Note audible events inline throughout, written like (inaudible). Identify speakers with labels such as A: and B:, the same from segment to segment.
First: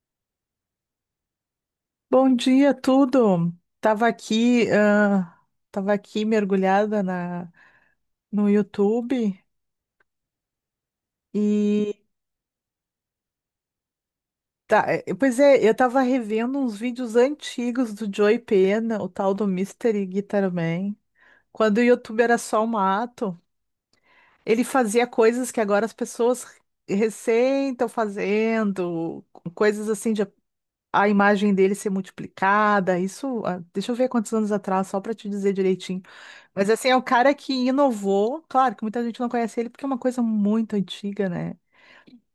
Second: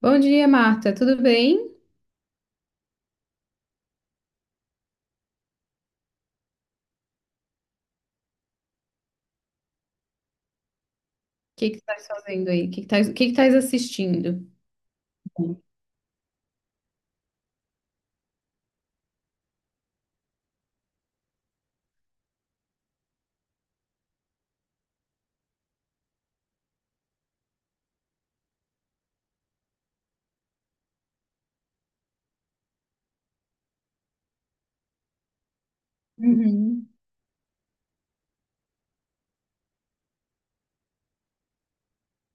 A: Bom dia, Marta. Tudo bem? O
B: Bom dia, tudo. Tava aqui, ah, tava aqui mergulhada no YouTube
A: que que
B: e
A: estás fazendo aí? O que que estás, o que que estás assistindo?
B: tá, pois é, eu tava revendo uns vídeos antigos do Joey Pena, o tal do Mystery Guitar Man, quando o YouTube era só o mato. Ele fazia coisas que agora as pessoas recém estão fazendo, coisas assim de a imagem dele ser multiplicada. Isso, deixa eu ver quantos anos atrás, só para te dizer direitinho. Mas assim,
A: Uhum.
B: é o cara que inovou. Claro que muita gente não conhece ele porque é uma coisa muito antiga, né?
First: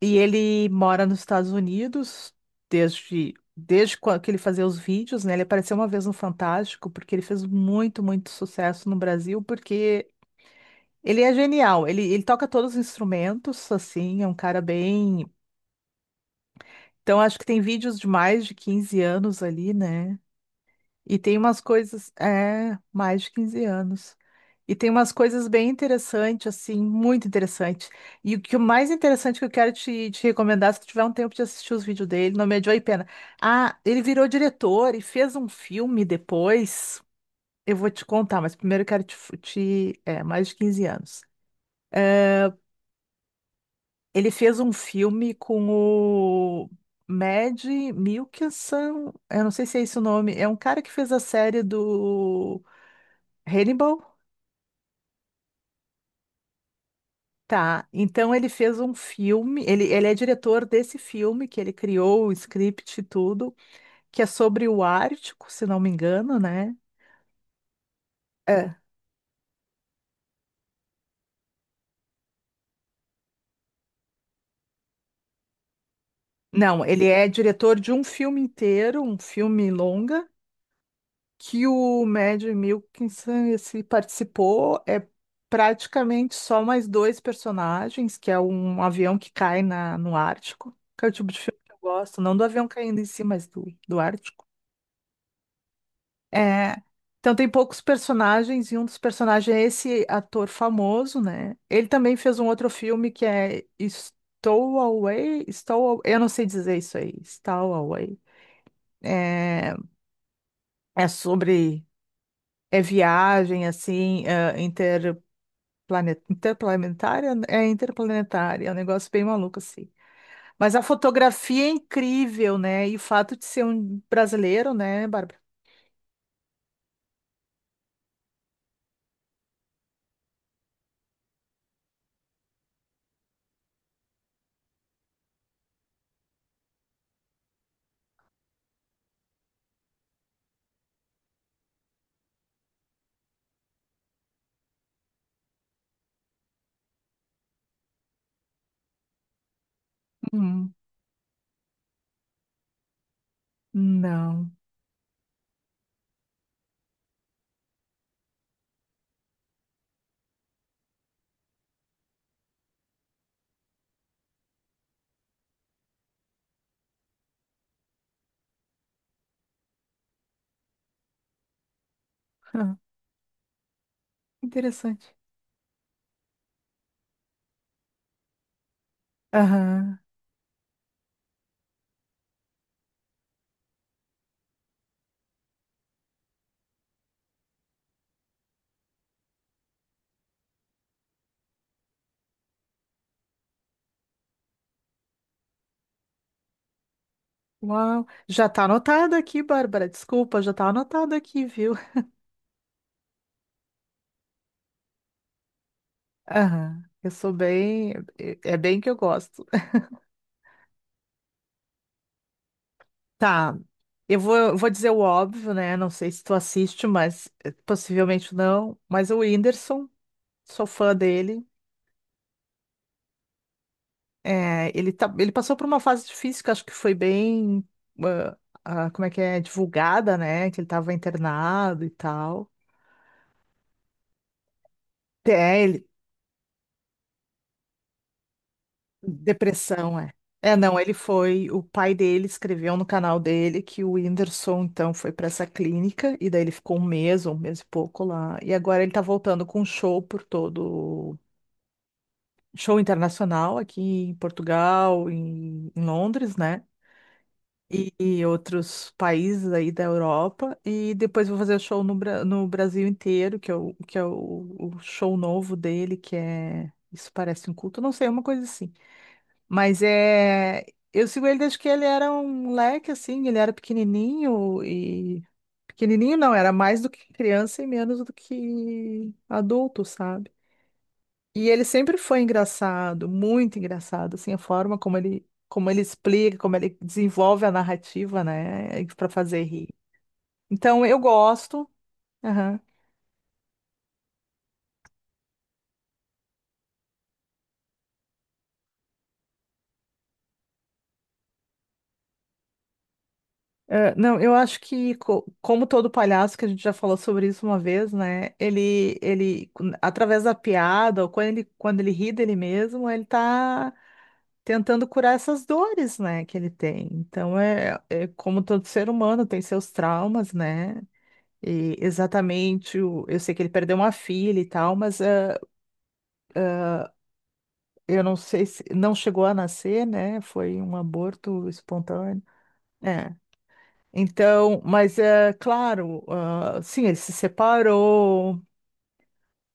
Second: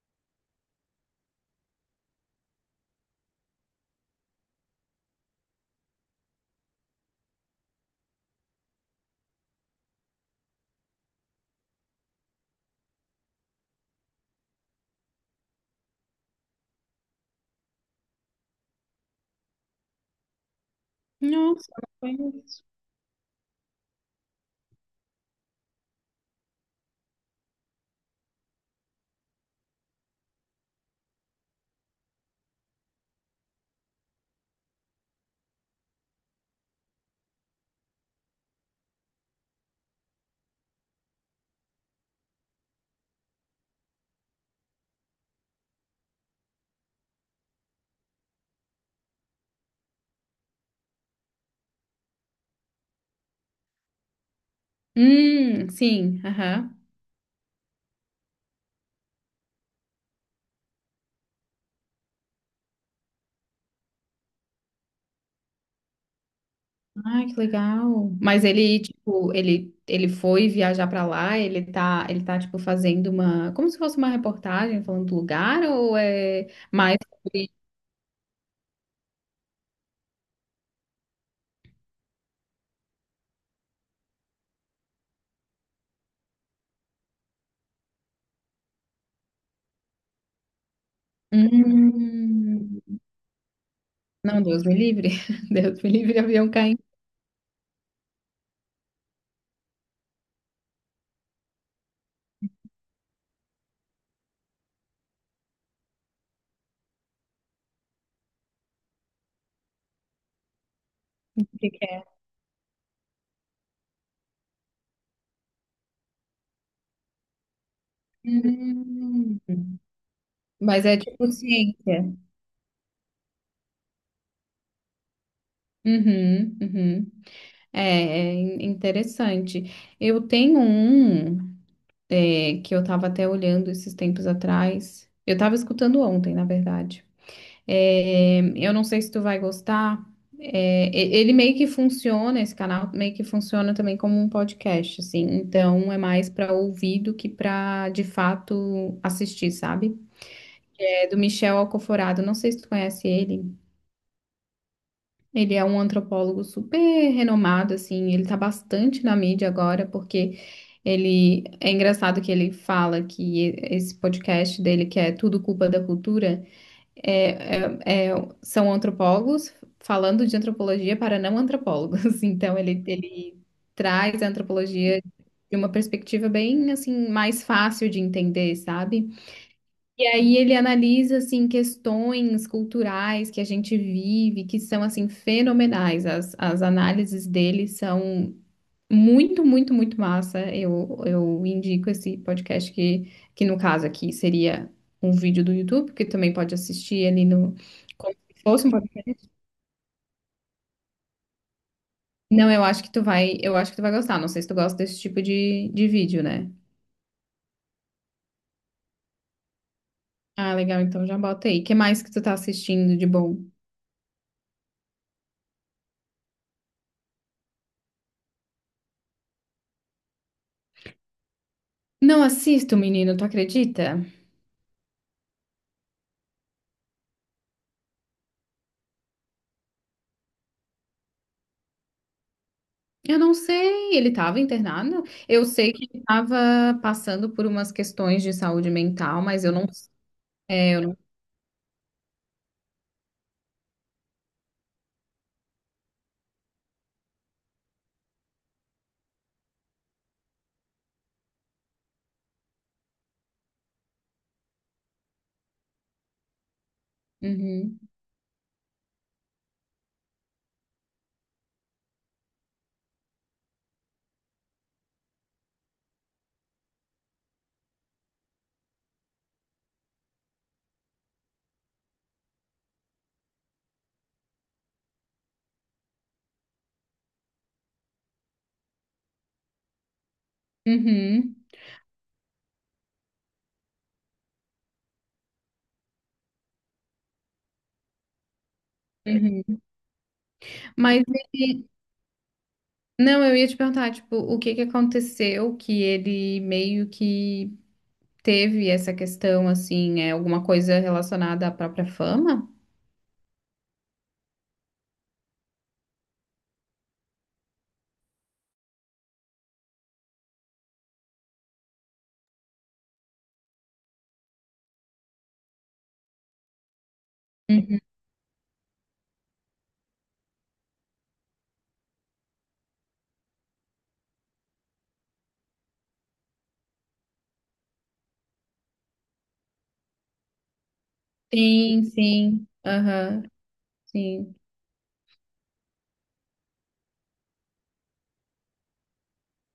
B: E ele mora nos Estados Unidos desde quando que ele fazia os vídeos, né? Ele apareceu uma vez no Fantástico porque ele fez muito, muito sucesso no Brasil porque ele é genial. Ele toca todos os instrumentos, assim, é um cara bem. Então acho que tem vídeos de mais de 15 anos ali, né? E tem umas
A: Nossa, não
B: coisas,
A: conheço.
B: é, mais de 15 anos. E tem umas coisas bem interessantes, assim, muito interessante. E o que o mais interessante que eu quero te recomendar, se tu tiver um tempo de assistir os vídeos dele, não me adiou e pena. Ah, ele virou diretor e fez um filme depois. Eu vou te contar, mas primeiro eu quero te, é, mais de 15 anos. É, ele fez um filme com o Mad Mikkelsen, eu não sei se é esse o nome, é um cara que fez a série do Hannibal?
A: Sim, aham.
B: Tá. Então ele fez um filme, ele é diretor desse filme que ele criou o script e tudo, que é sobre o Ártico, se não me engano, né?
A: Ai, que legal. Mas
B: É.
A: ele, tipo, ele foi viajar pra lá, ele tá, tipo, fazendo uma, como se fosse uma reportagem falando do lugar, ou é
B: Não,
A: mais
B: ele é
A: sobre...
B: diretor de um filme inteiro, um filme longa, que o Mad Mikkelsen esse, participou. É praticamente só mais dois personagens, que é um avião que cai no Ártico, que é o tipo de filme que eu gosto, não do avião caindo
A: Hum,
B: em si, mas do
A: não,
B: Ártico.
A: Deus me livre. (laughs) Deus me livre, avião
B: É,
A: caindo.
B: então tem poucos personagens e um dos personagens é esse ator famoso, né? Ele também fez um outro filme que é Stowaway, Stow, eu não sei dizer isso aí, Stowaway. É, é
A: O que que
B: sobre
A: é?
B: é viagem assim, interplanetária, é um negócio bem
A: Hum,
B: maluco assim. Mas a
A: mas é tipo
B: fotografia é
A: ciência.
B: incrível, né? E o fato de ser um brasileiro, né, Bárbara?
A: Uhum, uhum. É, interessante. Eu tenho um é, que eu estava até olhando esses tempos atrás. Eu estava escutando ontem, na verdade. É, eu não sei se tu vai gostar. É, ele meio que funciona, esse canal meio que funciona também como um podcast, assim. Então é mais para ouvir do que para de fato assistir, sabe?
B: Hum,
A: É do Michel Alcoforado. Não sei se tu conhece ele.
B: não.
A: Ele é um antropólogo super renomado, assim, ele tá bastante na mídia agora, porque ele é engraçado que ele fala que esse podcast dele, que é Tudo Culpa da Cultura, é, é- é- são antropólogos falando de antropologia para não antropólogos. (laughs) Então ele,
B: (laughs)
A: ele traz a antropologia
B: Interessante.
A: de uma perspectiva bem assim mais fácil de entender, sabe?
B: Aham.
A: E aí ele analisa assim questões culturais que a gente vive, que são assim fenomenais. As análises dele são muito, muito, muito massa. Eu indico esse podcast que no caso aqui seria um vídeo do YouTube, que também pode assistir ali no
B: Uau.
A: como se
B: Já tá
A: fosse um
B: anotado
A: podcast.
B: aqui, Bárbara. Desculpa, já tá anotado aqui, viu? (laughs)
A: Não, eu acho que tu vai, eu acho que tu vai gostar. Não sei se tu gosta desse tipo de vídeo, né?
B: Aham. Eu sou bem. É bem que eu gosto.
A: Ah, legal, então já bota aí. O que mais que tu tá assistindo de bom?
B: Tá. Eu vou dizer o óbvio, né? Não sei se tu assiste, mas possivelmente não. Mas o Whindersson, sou fã dele.
A: Não assisto, menino, tu acredita?
B: É, ele passou por uma fase difícil que acho que foi bem. ah, como é que é? Divulgada, né? Que ele estava internado e tal.
A: Eu não sei, ele estava internado. Eu
B: É,
A: sei que
B: ele
A: ele estava passando por umas questões de saúde mental, mas eu não.
B: depressão, é. É, não, ele foi. O pai dele escreveu no canal dele que o Whindersson, então, foi para essa clínica, e daí ele ficou um mês, ou um mês e pouco lá. E agora ele tá voltando com show por todo. Show internacional aqui em Portugal, em Londres, né?
A: Uhum,
B: E outros países aí da Europa. E depois vou fazer show no Brasil inteiro, que é, o show novo dele, que é. Isso parece um culto, não sei, uma coisa assim. Mas é. Eu sigo ele desde que ele era um moleque, assim, ele era pequenininho e. Pequenininho não, era mais do que criança e menos do que adulto, sabe?
A: uhum,
B: E ele sempre foi engraçado, muito engraçado, assim, a forma como ele, explica, como ele desenvolve a narrativa, né, para fazer
A: uhum.
B: rir. Então eu
A: Mas
B: gosto.
A: ele... Não, eu ia te perguntar, tipo, o que que aconteceu que ele meio que teve essa questão, assim, é alguma coisa relacionada à própria fama?
B: É, não, eu acho que, como todo palhaço, que a gente já falou sobre isso uma vez, né? Ele, através da piada, ou quando ele ri dele mesmo, ele tá tentando curar essas dores, né, que ele tem. Então,
A: Uhum.
B: é como todo ser humano, tem seus traumas, né? E exatamente, eu sei que ele perdeu uma filha e tal, mas é, eu não sei se não chegou a nascer, né? Foi um aborto
A: Sim,
B: espontâneo.
A: sim,
B: É.
A: aham, sim.
B: Então, mas é claro, ah, sim, ele se separou.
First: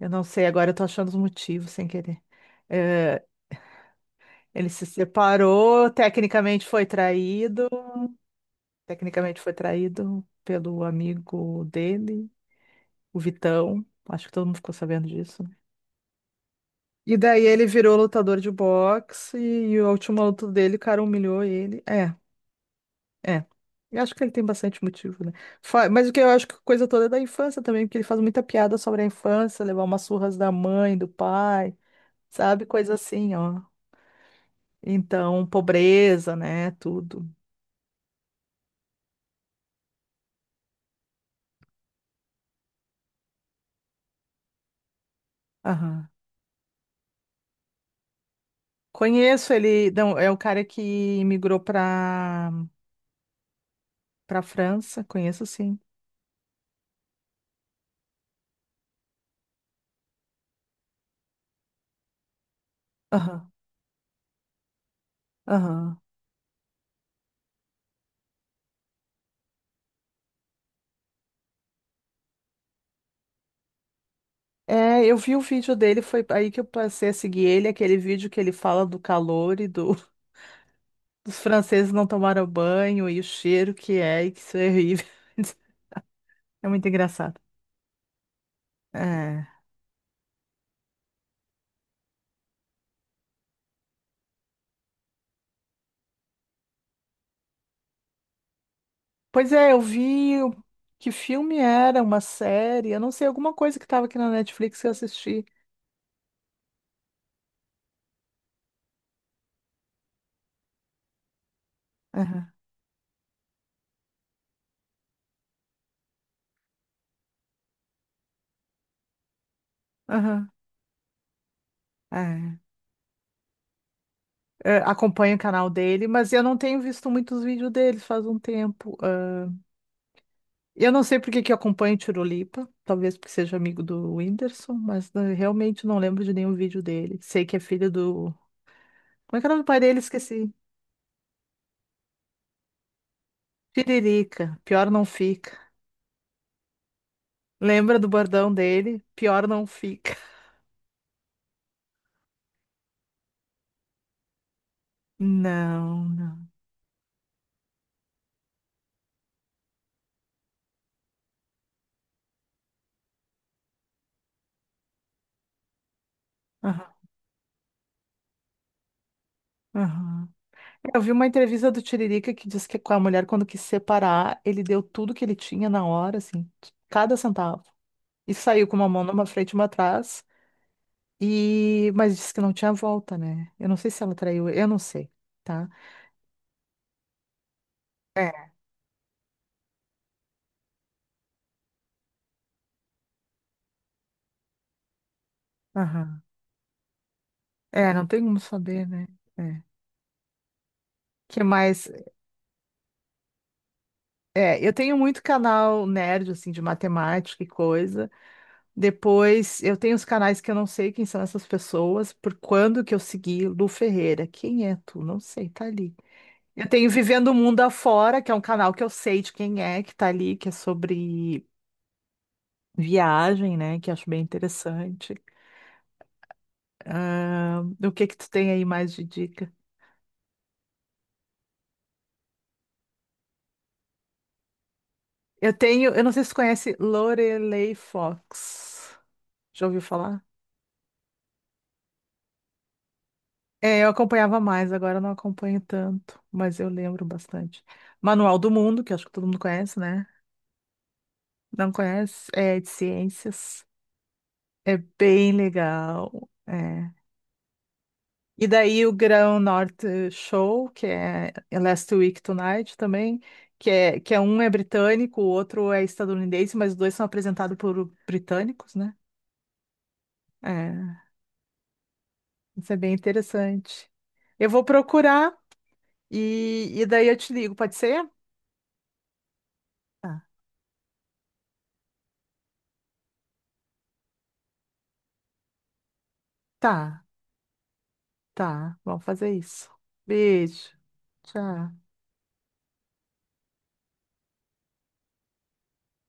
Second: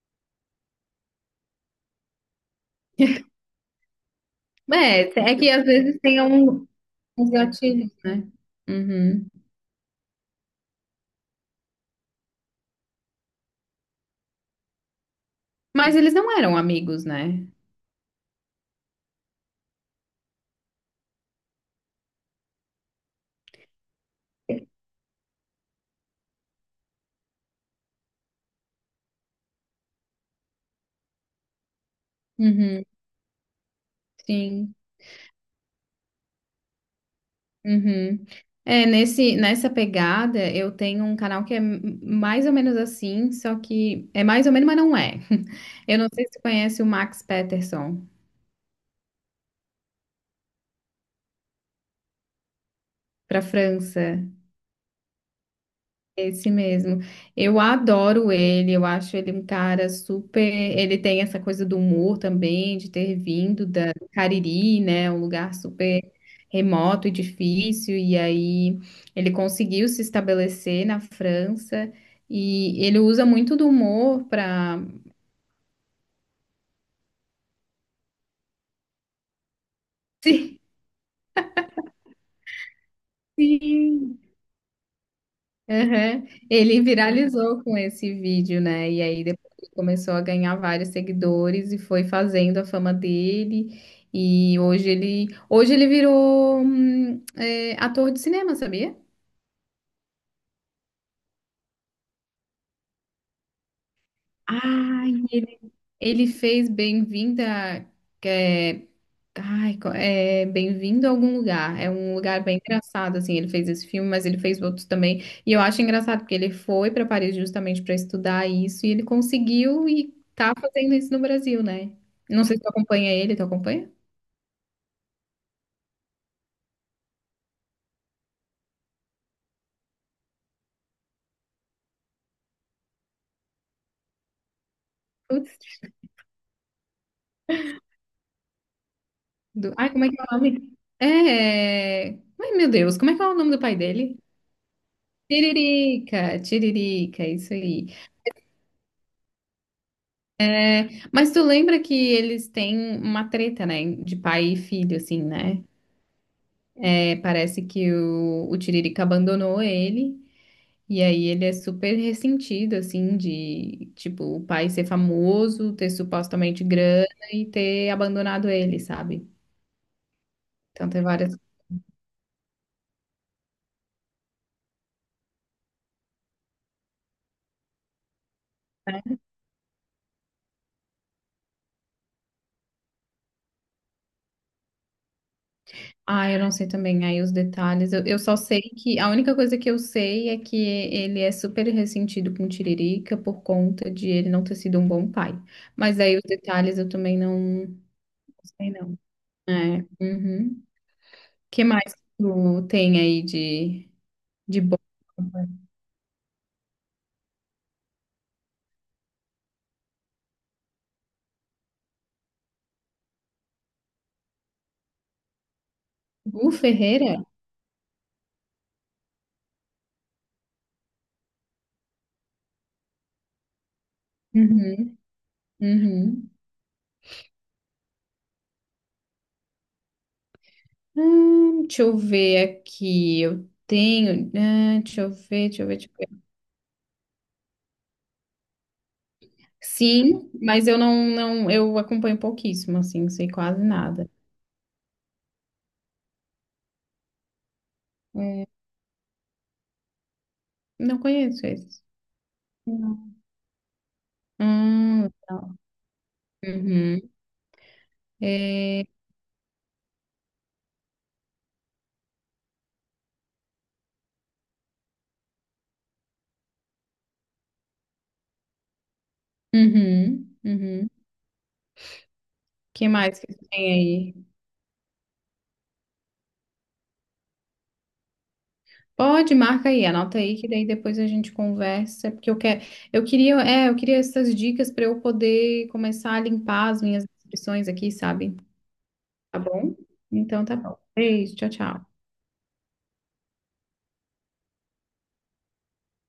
B: Eu não sei, agora eu tô achando os motivos sem querer. É,
A: (laughs)
B: ele se
A: É, é que às
B: separou,
A: vezes tem
B: tecnicamente
A: um,
B: foi
A: uns
B: traído
A: gatilhos, né? Uhum.
B: pelo amigo dele, o Vitão. Acho que todo mundo ficou sabendo disso, né?
A: Mas eles não eram amigos,
B: E daí
A: né?
B: ele virou lutador de boxe e a última luta dele, o cara humilhou ele. É. É. Eu acho que ele tem bastante motivo, né? Mas o que eu acho que a coisa toda é da infância também, porque ele faz muita piada sobre a infância, levar umas surras da mãe, do pai, sabe?
A: Uhum,
B: Coisa assim, ó.
A: sim.
B: Então, pobreza, né? Tudo.
A: Uhum. É, nesse, nessa pegada, eu tenho um canal que é mais ou menos assim, só que é mais ou menos, mas não é. (laughs) Eu não
B: Aham.
A: sei se você conhece o Max Peterson,
B: Conheço ele, não, é o cara que imigrou pra,
A: para França.
B: pra França, conheço sim.
A: Esse mesmo. Eu adoro ele, eu acho ele um cara super. Ele tem essa coisa do humor também, de ter
B: Aham,
A: vindo da do Cariri, né? Um lugar
B: aham.
A: super remoto e difícil. E aí ele conseguiu se estabelecer na França e ele usa muito do humor para
B: É, eu vi o vídeo dele, foi aí que eu passei a seguir ele, aquele vídeo que ele fala do calor e do.
A: (laughs)
B: Os franceses não tomaram banho e o cheiro que
A: Sim,
B: é, e que isso é horrível. (laughs)
A: aham.
B: É
A: Ele
B: muito engraçado.
A: viralizou com esse vídeo, né? E aí
B: É.
A: depois ele começou a ganhar vários seguidores e foi fazendo a fama dele. E hoje ele virou ator de cinema, sabia?
B: Pois é, eu vi que filme era, uma série, eu não sei, alguma coisa que estava aqui na Netflix que eu
A: Ai,
B: assisti.
A: ele ele fez Bem-vinda, ai, é Bem-vindo a algum lugar. É um lugar
B: Aham,
A: bem engraçado, assim. Ele fez esse filme, mas ele fez outros também. E eu acho engraçado porque ele foi para Paris justamente para estudar isso e ele conseguiu e
B: aham,
A: tá fazendo isso no Brasil, né? Não sei
B: é.
A: se tu acompanha ele, tu acompanha?
B: É, acompanho o canal dele, mas eu não tenho visto muitos vídeos dele faz um tempo. Ah, eu não sei por que que eu acompanho o Tirolipa, talvez porque seja amigo do Whindersson, mas né,
A: Putz,
B: realmente não lembro de nenhum vídeo dele. Sei que é filho do. Como é que é o nome do pai
A: ai,
B: dele?
A: como é que é o
B: Esqueci.
A: nome? É. Ai, meu Deus, como é que é o nome do pai dele?
B: Tiririca, pior não fica.
A: Tiririca, Tiririca, isso aí.
B: Lembra do bordão dele? Pior não fica.
A: Mas tu lembra que eles têm uma treta, né? De pai e filho, assim, né?
B: Não, não.
A: É, parece que o Tiririca abandonou ele, e aí ele é super ressentido, assim, de, tipo, o pai ser famoso, ter supostamente
B: Aham,
A: grana e ter abandonado ele, sabe?
B: aham.
A: Então
B: Eu
A: tem
B: vi uma
A: várias.
B: entrevista do Tiririca que diz que com a mulher, quando quis separar, ele deu tudo que ele tinha na hora, assim, cada centavo. E saiu com uma mão numa frente e uma atrás. E, mas disse que não tinha volta, né? Eu não sei se ela traiu, eu não sei, tá?
A: Ah, eu não sei também aí os detalhes. Eu só
B: É,
A: sei que a única coisa que eu sei é que ele é super ressentido com o Tiririca por conta de ele não ter sido um bom pai. Mas aí
B: aham.
A: os detalhes eu também não não
B: É, não tem como
A: sei,
B: saber,
A: não.
B: né? É.
A: É. Uhum.
B: Que
A: Que
B: mais?
A: mais tu tem aí de. De
B: É, eu
A: boa.
B: tenho muito canal nerd, assim, de matemática e coisa. Depois, eu tenho os canais que eu não sei quem são essas pessoas, por quando que eu segui Lu Ferreira. Quem é tu? Não sei, tá ali.
A: Gu
B: Eu tenho
A: Ferreira?
B: Vivendo o Mundo Afora, que é um canal que eu sei de quem é, que tá ali, que é sobre viagem, né? Que eu acho bem
A: Uhum,
B: interessante.
A: uhum.
B: Ah, o que que tu tem aí mais de dica?
A: Deixa eu ver aqui. Eu tenho. Ah, deixa eu ver,
B: Eu
A: deixa eu ver, deixa
B: tenho,
A: eu
B: eu
A: ver.
B: não sei se tu conhece Lorelei Fox. Já ouviu falar?
A: Sim, mas eu não, não, eu acompanho pouquíssimo, assim, não sei quase
B: É, eu
A: nada.
B: acompanhava mais, agora eu não acompanho tanto, mas eu lembro bastante. Manual
A: É,
B: do Mundo, que eu acho que todo mundo conhece, né?
A: não conheço
B: Não
A: esse.
B: conhece? É de
A: Não.
B: ciências. É bem
A: Legal.
B: legal. É.
A: Uhum.
B: E
A: É,
B: daí o Grão Norte Show, que é Last Week Tonight também, que é um, é britânico, o outro é estadunidense, mas os dois são apresentados por britânicos, né?
A: uhum, uhum.
B: É, isso é
A: Que
B: bem
A: mais que tem
B: interessante.
A: aí?
B: Eu vou procurar e daí eu te ligo, pode ser?
A: Pode, marca aí, anota
B: Tá,
A: aí que daí depois a gente conversa, porque eu quero, eu queria, é, eu queria essas dicas para eu poder começar a limpar as
B: tá,
A: minhas inscrições aqui, sabe?
B: tá. Vamos fazer
A: Tá
B: isso.
A: bom? Então tá
B: Beijo.
A: bom. Beijo, tchau,
B: Tchau.
A: tchau.